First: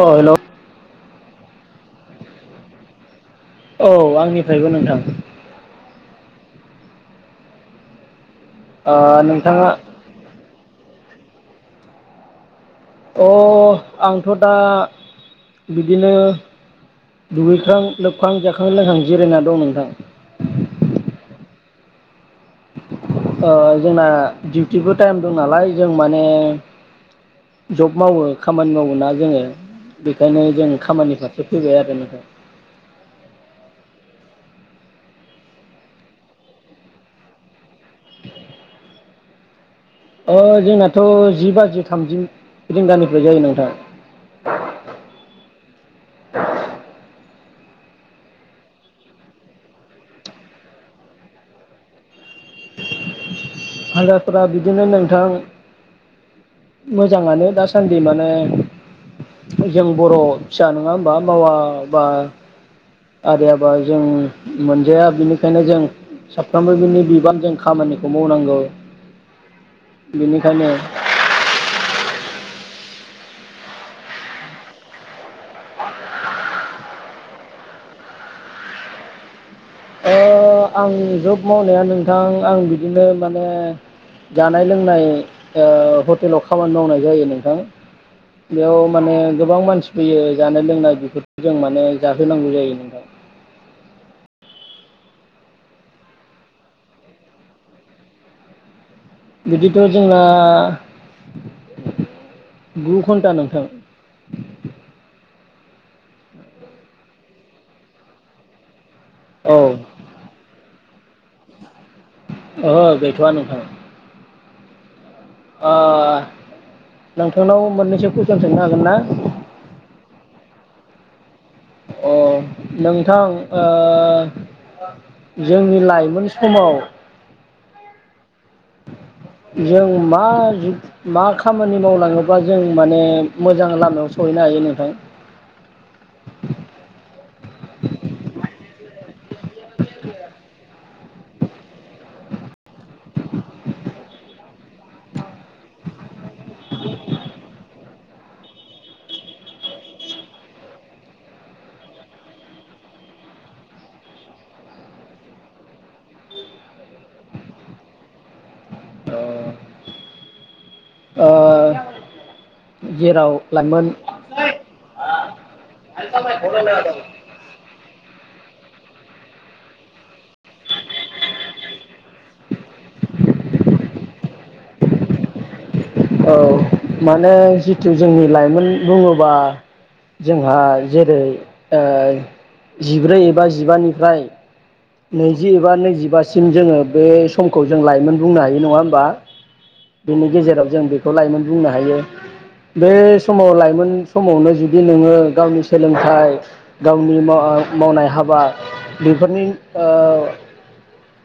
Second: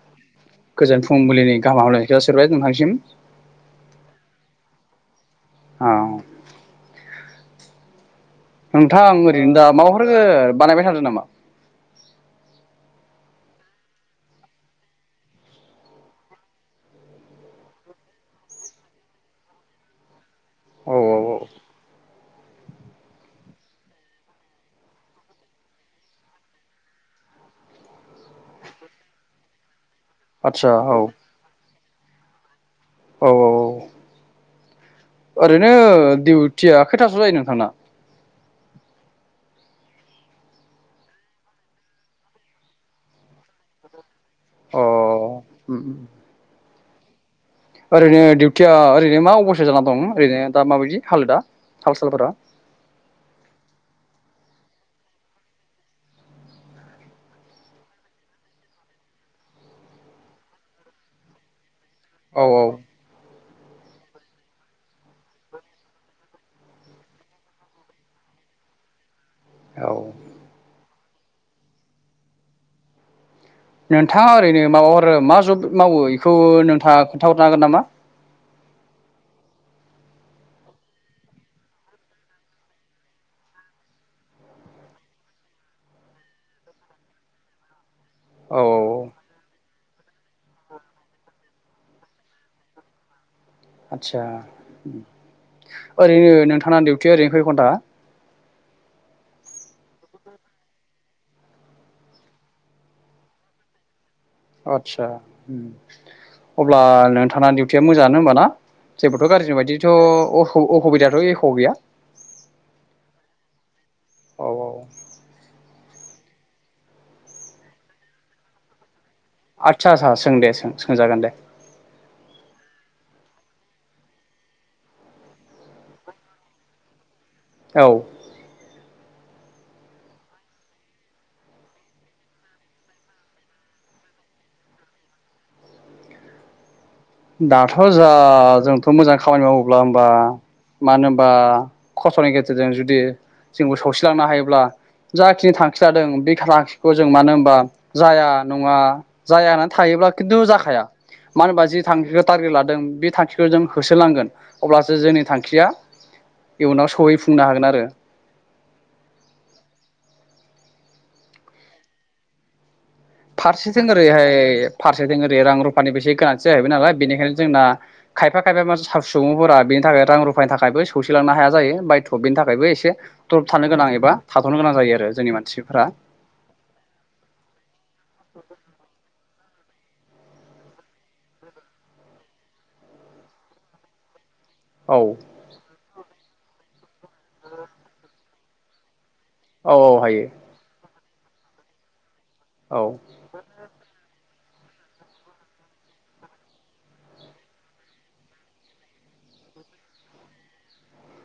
औ हेलौ गोजोन फुंबिलिनि गाहाम हामलायनायखौ जासि हरबाय नोंथांसिम औ आंनिफ्रायबो नोंथां औ नोंथां ओ ओरैनो दा नोंथाङा माबाफोरो बानायबाय थादो नामा अ आंथ' दा बिदिनो दुगैख्रां लोबखां जाखां लोंहां जिरायना दं नोंथां औ औ औ ओ जोंना डिउटिबो टाइम दं नालाय जों माने जब मावो खामानि मावो ना जोङो बेखायनो जों आदसा औ खामानि फारसे फैबाय आरोनो [inaudible] औ औ औ ओरैनो डिउटिया खैथासोआव जायो नोंथांना? ओ जोंनाथ' जि बाजि थामजि रिंगानिफ्राय जायो नोंथां अ ओरैनो डिउटिया ओरैनो मा अबस्थायाव जाना दं ओरैनो दा माबायदि हालोदा हाल सालफोरा हालोदफोरा‌ बिदिनो नोंथां मोजाङानो दासान्दि माने जों बर' फिसा नङा होमबा मावा बा औ आदाया बा जों मोनजाया बिनिखायनो जों साफ्रोमबो बिनि बिबान जों खामानिखौ मावनांगौ [inaudible] औ बिनिखायनो नोंथाङा ओरैनो माबाफोरो मा जब मावो एखौ नोंथाङा खोन्थाहरनो हागोन नामा? ओ आं जब मावनाया नोंथां आं बिदिनो माने जानाय लोंनाय ओ हटेलाव खामानि मावनाय जायो नोंथां औ बेयाव औ माने गोबां मानसि फैयो जानाय लोंनाय बेफोरखौ जों माने जाहोनांगौ जायो नोंथां आदसा ओरैनो नोंथांना दिउटिया ओरैनो खै घन्टा बिदिथ' जोंना गु घन्टा नोंथां आतसा उम अब्ला नोंथांना दिउटिया मोजाङानो होनबा ना? जेबोथ' गारजि औ बायदिथ' अ अ अखबिदाथ' एख' गैया? ओहो गैथ'आ नोंथां। औ औ। ओ नोंथांनाव मोननैसो कुइसन सोंनो हागोन ना? आदसा सा सों दे सों सोंजागोन दे। अ नोंथां ओ जोंनि लाइमोन समाव औ। जों मा मा खामानि मावलाङोबा जों माने मोजां लामायाव सहैनो हायो नोंथां? दाथ' जा जोंथ' मोजां खामानि मावोब्ला होनबा मानो होनबा खस्थ'नि गेजेरजों जुदि जोंबो सौसिलांनो हायोब्ला जाखिनि थांखि लादों बे थांखिखौ जों मानो होनबा जाया नङा जाया होननानै थायोब्ला खिन्थु जाखाया मानो होनबा जि थांखिखौ थारगेट लादों बे थांखिखौ जों होसोलांगोन अब्लासो जोंनि थांखिया इयुनाव सहैफुंनो हागोन आरो। ओ। जेराव लाइमोन फारसेथिं ओरैहाय फारसेथिं ओरै रां रुफानिबो एसे गोनांथि जाहैबाय नालाय बेनिखायनो जोंना खायफा खायफा [unintelligible] सुबुंफोरा बेनि थाखाय रां रुफानि थाखायबो सौसिलांनो हाया जायो बायथ' बेनि थाखायबो एसे द्रब थानो गोनां एबा थाथ'नो गोनां जायो आरो जोंनि मानसिफोरा। औ माने जि जि जोंनि लाइमोन बुङोबा जोंहा जेरै ओ जिब्रै एबा जिबानिफ्राय औ नैजि एबा नैजिबा सिम जोङो बे समखौ जों लाइमोन बुंनो हायो नङा होमबा? औ औ हायो बेनि गेजेराव जों बे खौ लाइमोन बुंनो हायो। बे औ समाव लाइमोन समावनो जुदि नोङो गावनि सोलोंथाइ गावनि मा मावनाय हाबा बेफोरनि ओ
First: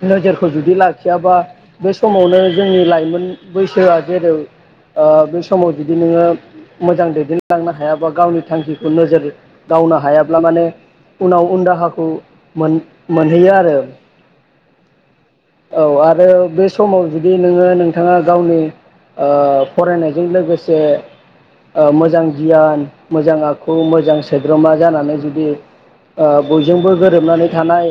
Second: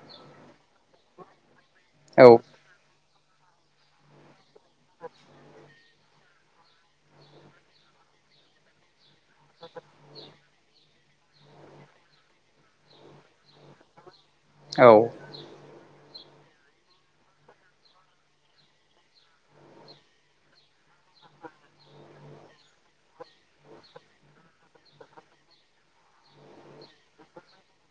नोजोरखौ जुदि लाखियाबा बे औ समावनो जोंनि लाइमोन बैसोया जेरै ओ बे समाव जुदि नोङो मोजां दैदेनलांनो हायाबा गावनि थांखिखौ नोजोर गावनो हायाब ब्ला माने उनाव उन दाहाखौ मोन मोनहैयो आरो। औ। औ आरो बे समाव जुदि नोङो नोंथाङा गावनि ओ फरायनायजों लोगोसे ओ मोजां गियान मोजां आखु मोजां सोद्रोमा जानानै जुदि ओ बयजोंबो गोरोबनानै थानाय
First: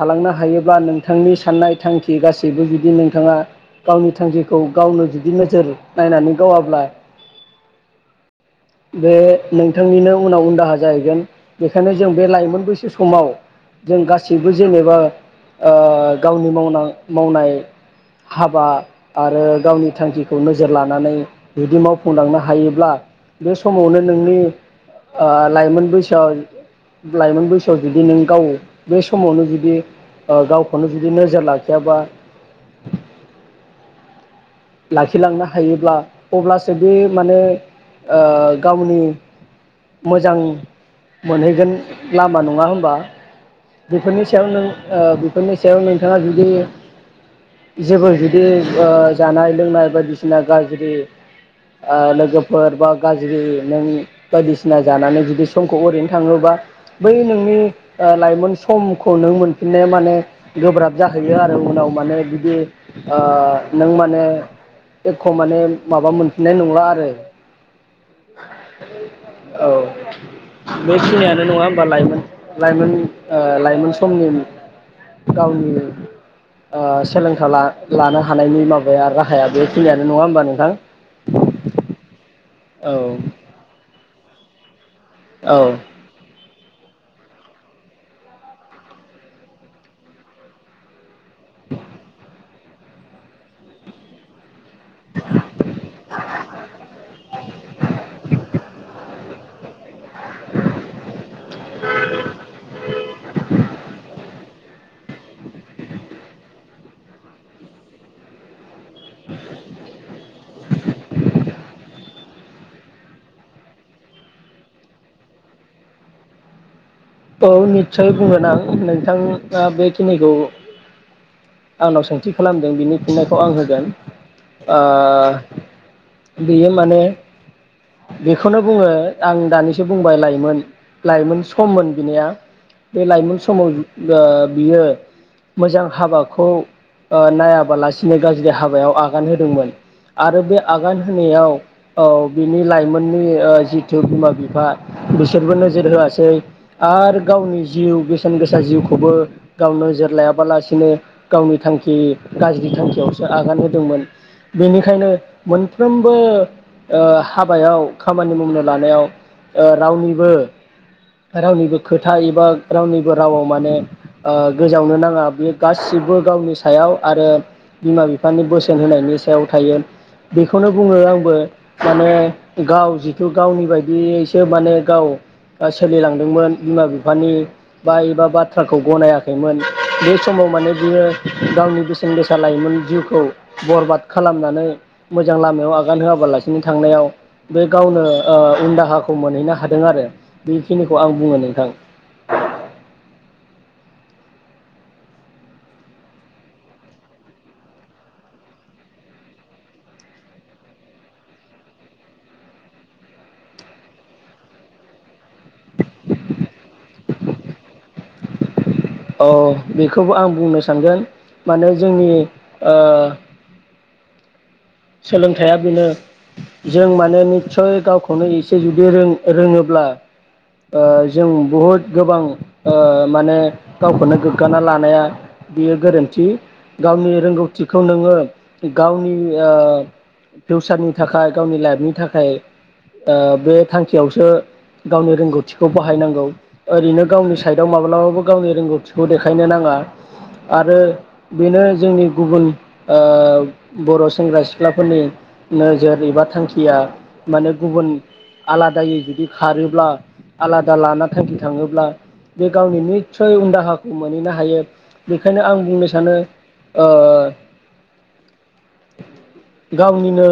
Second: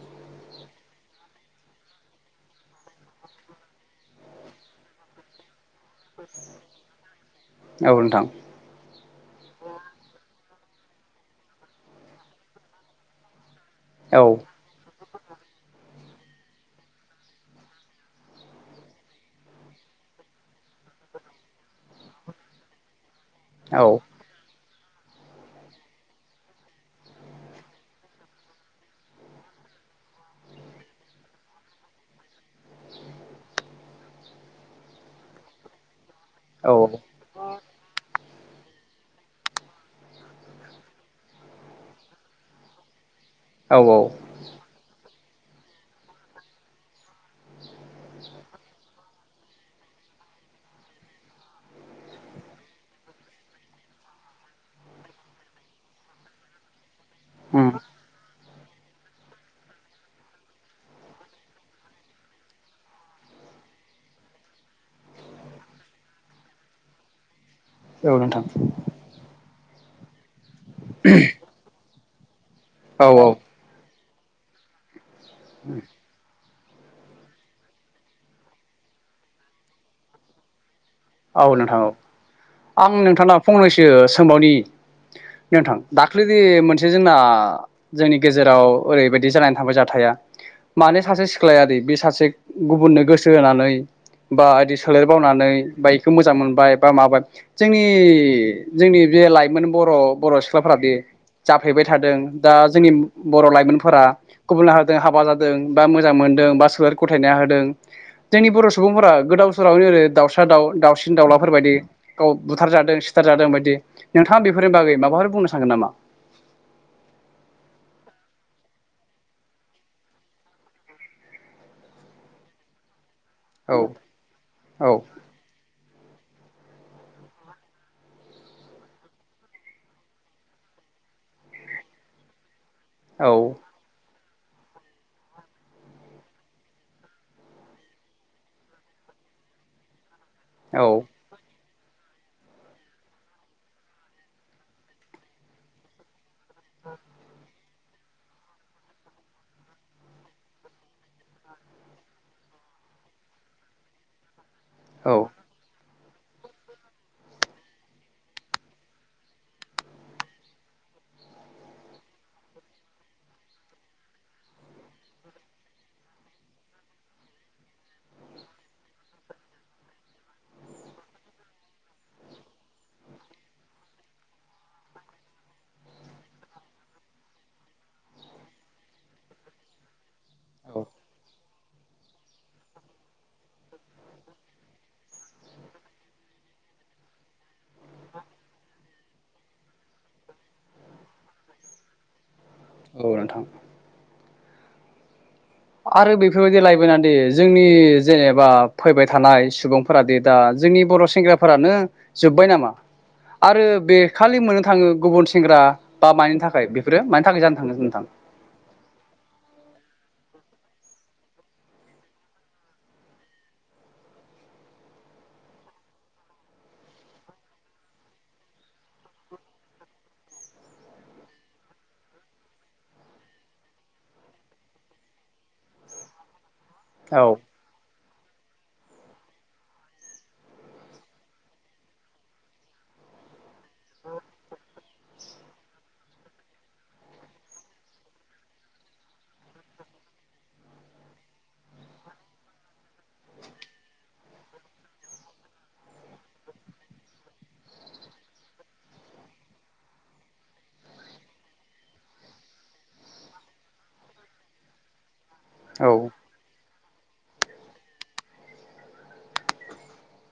थालांनो हायोब्ला नों थांनि साननाय थांखि गासैबो जुदि नोंथाङा गावनि थांखिखौ गावनो जुदि नोजोर नायनानै गावाब्ला औ नोंथां। बे नोंथांनिनो उनाव उन दाहा जाहैगोन बेखायनो जों बे लाइमोन बैसो समाव जों औ गासैबो जेनेबा ओ गावनि मावनां मावनाय हाबा आरो गावनि थांखिखौ नोजोर लानानै जुदि मावफुंलांनो हायोब्ला बे औ समावनो नोंनि आ लाइमोन बैसोया लाइमोन बैसोआव जुदि नों गाव बे समावनो जुदि ओ गावखौनो जुदि नोजोर लाखियाबा लाखिलांनो हायोब्ला अब्लासो औ बे माने आ गावनि मोजां मोनहैगोन लामा नङा होमबा? औ औ बेफोरनि सायाव नों ओ फोरनि सायाव नोंथाङा जुदि जेबो जुदि ओ जानाय लोंनाय बायदिसिना गाज्रि आ लोगोफोर बा गाज्रि नों बायदिसिना जानानै जुदि समखौ ओरैनो थांहोबा बै नोंनि उम ओ लाइमोन समखौ नों मोनफिननाया माने गोब्राब जाहैयो आरो उनाव माने बिदि आ नों माने एख' माने माबा मोनफिननाय नंला आरो। औ नोंथां औ। [inaudible] बेखिनियानो नङा होमबा लाइमोन लाइमोन औ औ ओ लाइमोन समनि उम गावनि ओ सोलोंथा ला लानो हा हानायनि माबाया राहाया बेखिनियानो नङा होमबा नोंथां? औ नोंथां औ। आं औ नोंथांनाव फंनैसो सोंबावनि औ नोंथां दाख्लैदि मोनस जोंना जोंनि गेजेराव ओरैबायदि जानानै थांबाय जाथाया। माने सासे सिख ख्लायादि बे सासे गुबुननो गोसो होनानै बा बिदि सोलेर बावनानै बाइक खौ मोजां मोनबाय बा माबाय जोंनि जोंनि बे लाइमोन बर' बर' सिख्लाफोरादि जाफ्लेबाय थादों दा जोंनि बर' लाइमोनफोरा गुबुन हारिजों हाबा जादों बा मोजां मोनदों बा सोलेर ग'थायना होदों जोंनि बर' सुबुंफोरा गोदाव सोरावनो जेरै दाउस्रा दाउ दाउ दावसिन दावउलाफोर बायदि गाव बुथारजादों सिथारादों बायदि नोंथाङा बेफोरनि बागै माबाफोर बुंनो सानो नामा? औ निटसय बुंगोन आं नोंथाङा बेखिनिखौ आंनाव सोंथि खालामदों बिनि फिनायखौ आं औ होगोन। ओ औ बेयो माने बेखौनो बुङो आं दानिसो बुंबाय लाइमोन लाइमोन सममोन बिनिया बे औ लाइमोन समाव ओ बियो मोजां हाबाखौ नायाबालासिनो गाज्रि हाबायाव आगान होदोंमोन आरो बे औ आगान होनायाव औ बिनि लाइमोननि ओ जिथु बिमा बिफा बिसोरबो नोजोर होआसै आरो गावनि जिउ बेसेन गोसा जिउखौबो गाव नोजोर लायाबालासिनो गावनि थांखि गाज्रि थांखियावसो आगान होदोंमोन बेनिखायनो औ मोन फ्रोमबो ओ हाबायाव खामानि मावनो लानायाव ओ रावनिबो रावनिबो खोथा एबा रावनिबो रावाव माने ओ गोजावनो नाङा बेयो गासिबो गावनि सायाव आरो बिमा बिफानि बोसोन होनायनि सायाव थायो बेखौनो बुङो आंबो माने गाव जिथु गावनि बायदियैसो माने गाव सोलिलां [unintelligible] बिमा बिफानि बा एबा बाथ्राखौ गनायाखैमोन बे समाव माने बियो गावनि बेसेन गोसा लाइमोन जिउखौ बरबाद खालामनानै मोजां लामायाव आगान होआबालासिनो थांनायाव बे गावनो उन दाहाखौ मोनहैनो हादों आरो बेखिनिखौ खौ आं बुङो नोंथां औ नोंथां आरो बेफोरबायदि लायमोनानो जोंनि जेनेबा फैबाय थानाय सुबुंफोरादे दा जोंनि बर' सेंग्राफोरानो जोब्बाय नामा आरो बे खालि मोननो थाङो गुबुन सेंग्रा बा मानि थाखाय बेफोरो मानि थाखाय जानो थाङो नोंथां? औ बेखौबो आं बुंनो सानगोन माने जोंनि ओ सोलोंथाइया बेनो जों माने निस्सय गावखौनो एसे जुदि रोङोब्ला ओ जों बहुद गोबां ओ माने गावखौनो गोग्गाना लानाया बियो गोरोन्थि गावनि औ रोंगौथिखौ नोङो गावनि ओ फिउसारनि थाखाय गावनि लाइफनि थाखाय बे थांखियावसो गावनि रोंगौथिखौ बाहा बाहायनांगौ ओरैनो गावनि साइडआव माब्लाबाबो गावनि रोंगौथिखौ देखायनो नाङा आरो बेनो जोंनि गुबुन बर' सेंग्रा सिख्लाफोरनि नोजोर एबा थांखिया माने गुबुन आलादायै जुदि खारोब्ला आलादा लाना थांखि थाङोब्ला बे गावनि निसय उन्दाहाखौ मोनहैनो हायो बेखायनो आं बुंनो औ सानो ओ गावनिनो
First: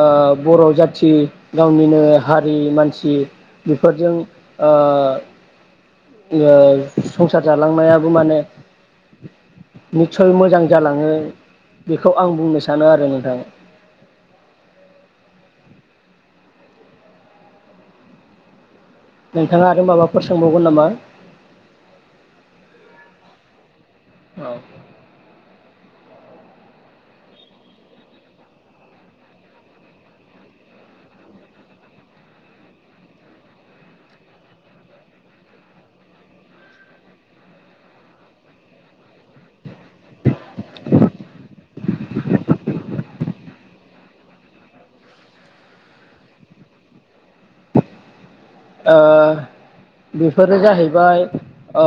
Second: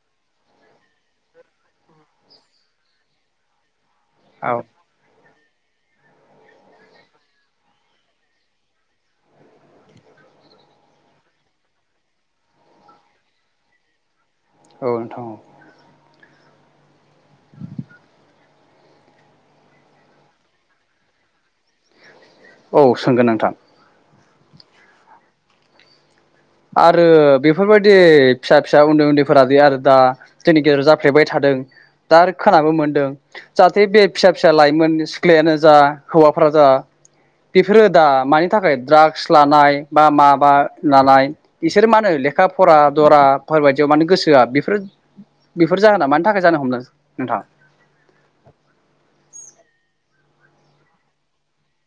ओ बर' जाथि गावनिनो हारिनि मानसि फोरजों औ ओ ओ संसार जालांनायाबो माने निस्सय मोजां जालाङो बेखौ आं बुंनो सानो आरो नोंथां औ नोंथां औ नोंथाङा आरो माबाफोर सोंबावगोन नामा? औ सोंगोन नोंथां औ आरो बेफोरबायदि फिसा फिसा उन्दै उन्दैफोरादि आरो दा जोंनि गेजेराव जाफ्लेबाय थादों दा आरो खोनाबो मोनदों जाहाथे बे फिसा फिसा लाइमोन सिख्लायानो जा हौवाफोरा जा बेफोरो दा मानि थाखाय द्राग्स लानाय बा माबा लानाय इसोर मा होनो लेखा फरा दराफोरबायदियाव मानोे गोसोहोआ बेफोर बेफोर जाहोना मानि थाखाय जानो हमदों नोंथां ओ बेफोरो जाहैबाय ओ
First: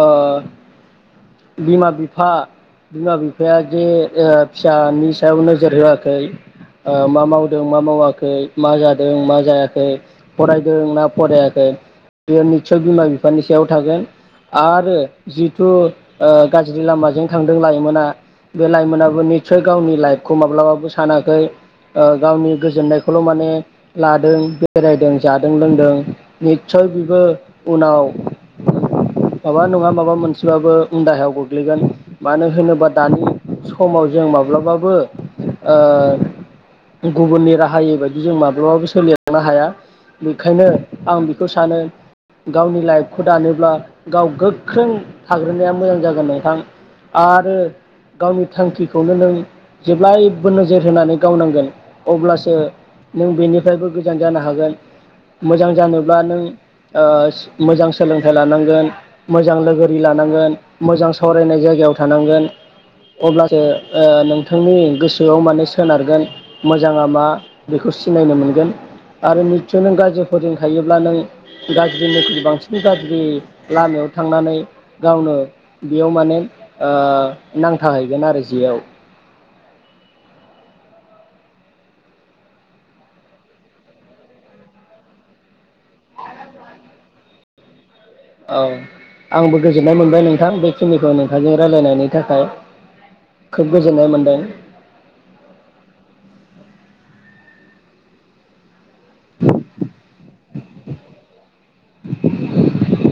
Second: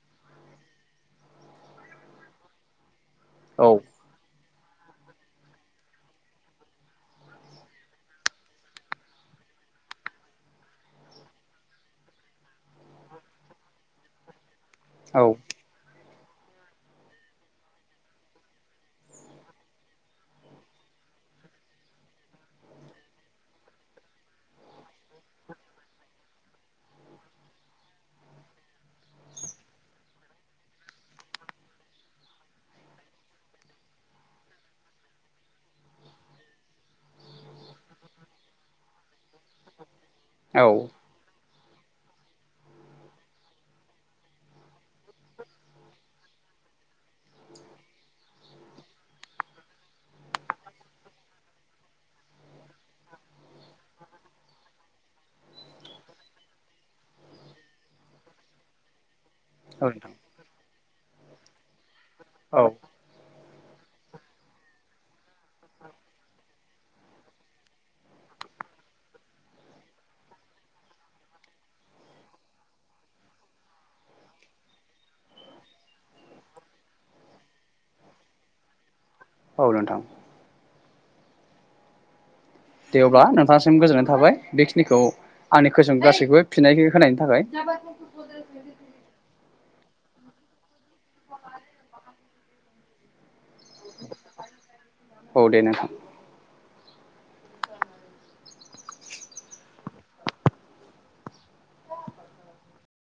बिमा बिफा बिमा बिफाया औ जे ओ फिसानि सायाव नोजोर होआखै ओ मा मावदों मा मावाखै मा जादों मा जायाखै फरायदों ना फराया खै बियो निससय बिमा बिफानि सायाव थागोन आरो जिथु ओ गाज्रि लामाजों थांदों लाइमोना बे लाइमोनाबो निस्सय गावनि लाइफखौ माब्लाबाबो सानाखै ओ गावनि गोजोननायखौल' माने लादों बेरायदों जादों लोंदों निस्सय बेबो उनाव माबा नङा माबा मोनसेबाबो उन दाहायाव गोग्लैगोन मानो होनोबा दानि समाव जों माब्लाबाबो ओ गुबुननि राहायै बायदि जों माब्लाबाबो सोलिलांनो हाया नोंखायनो औ औ बेखौ सानो गावनि लाइफखौ दानोब्ला गाव गोख्रों थाग्रोनाया मोजां जागोन नोंथां आरो गावनि थांखिखौनो नों जेब्लायबो नोजोर होनानै गावनांगोन अब्लासो नों बेनिफ्रायबो गोजान जानो हागोन मोजां जानोब्ला नों ओ मोजां सोलोंथाइ लानांगोन मोजां लोगोरि नोंथां लानांगोन मोजां सावरायनाय जायगायाव थानांगोन औ अब्ला जो ओ नोंथांनि गोसो सोआव माने सोनारगोन मोजाङा मा बेखौ सिनायनो मोनगोन आरो निस्सय नों गाज्रिफोरजों थायोब्ला नों गाज्रिनिख्रुइ बांसिन गाज्रि लामायाव थांनानै गावनो बेयाव माने ओ नांथाहैगोन आरो जेयाव औ नोंथां दे अबा नोंथांसिम गोजोननाय थाबाय बेखिनिखौ आंनि खोसोम गासैखौबो फिननायनि होनायनि थाखाय [unintelligible] औ आंबो गोजोननाय मोनबाय नोंथां बे खिनिखौ नोंथाजों रायलायनायनि थाखाय खोब गोजोननाय मोनदों। औ दे नोंथां [inaudible] [inaudible] [unintelligible]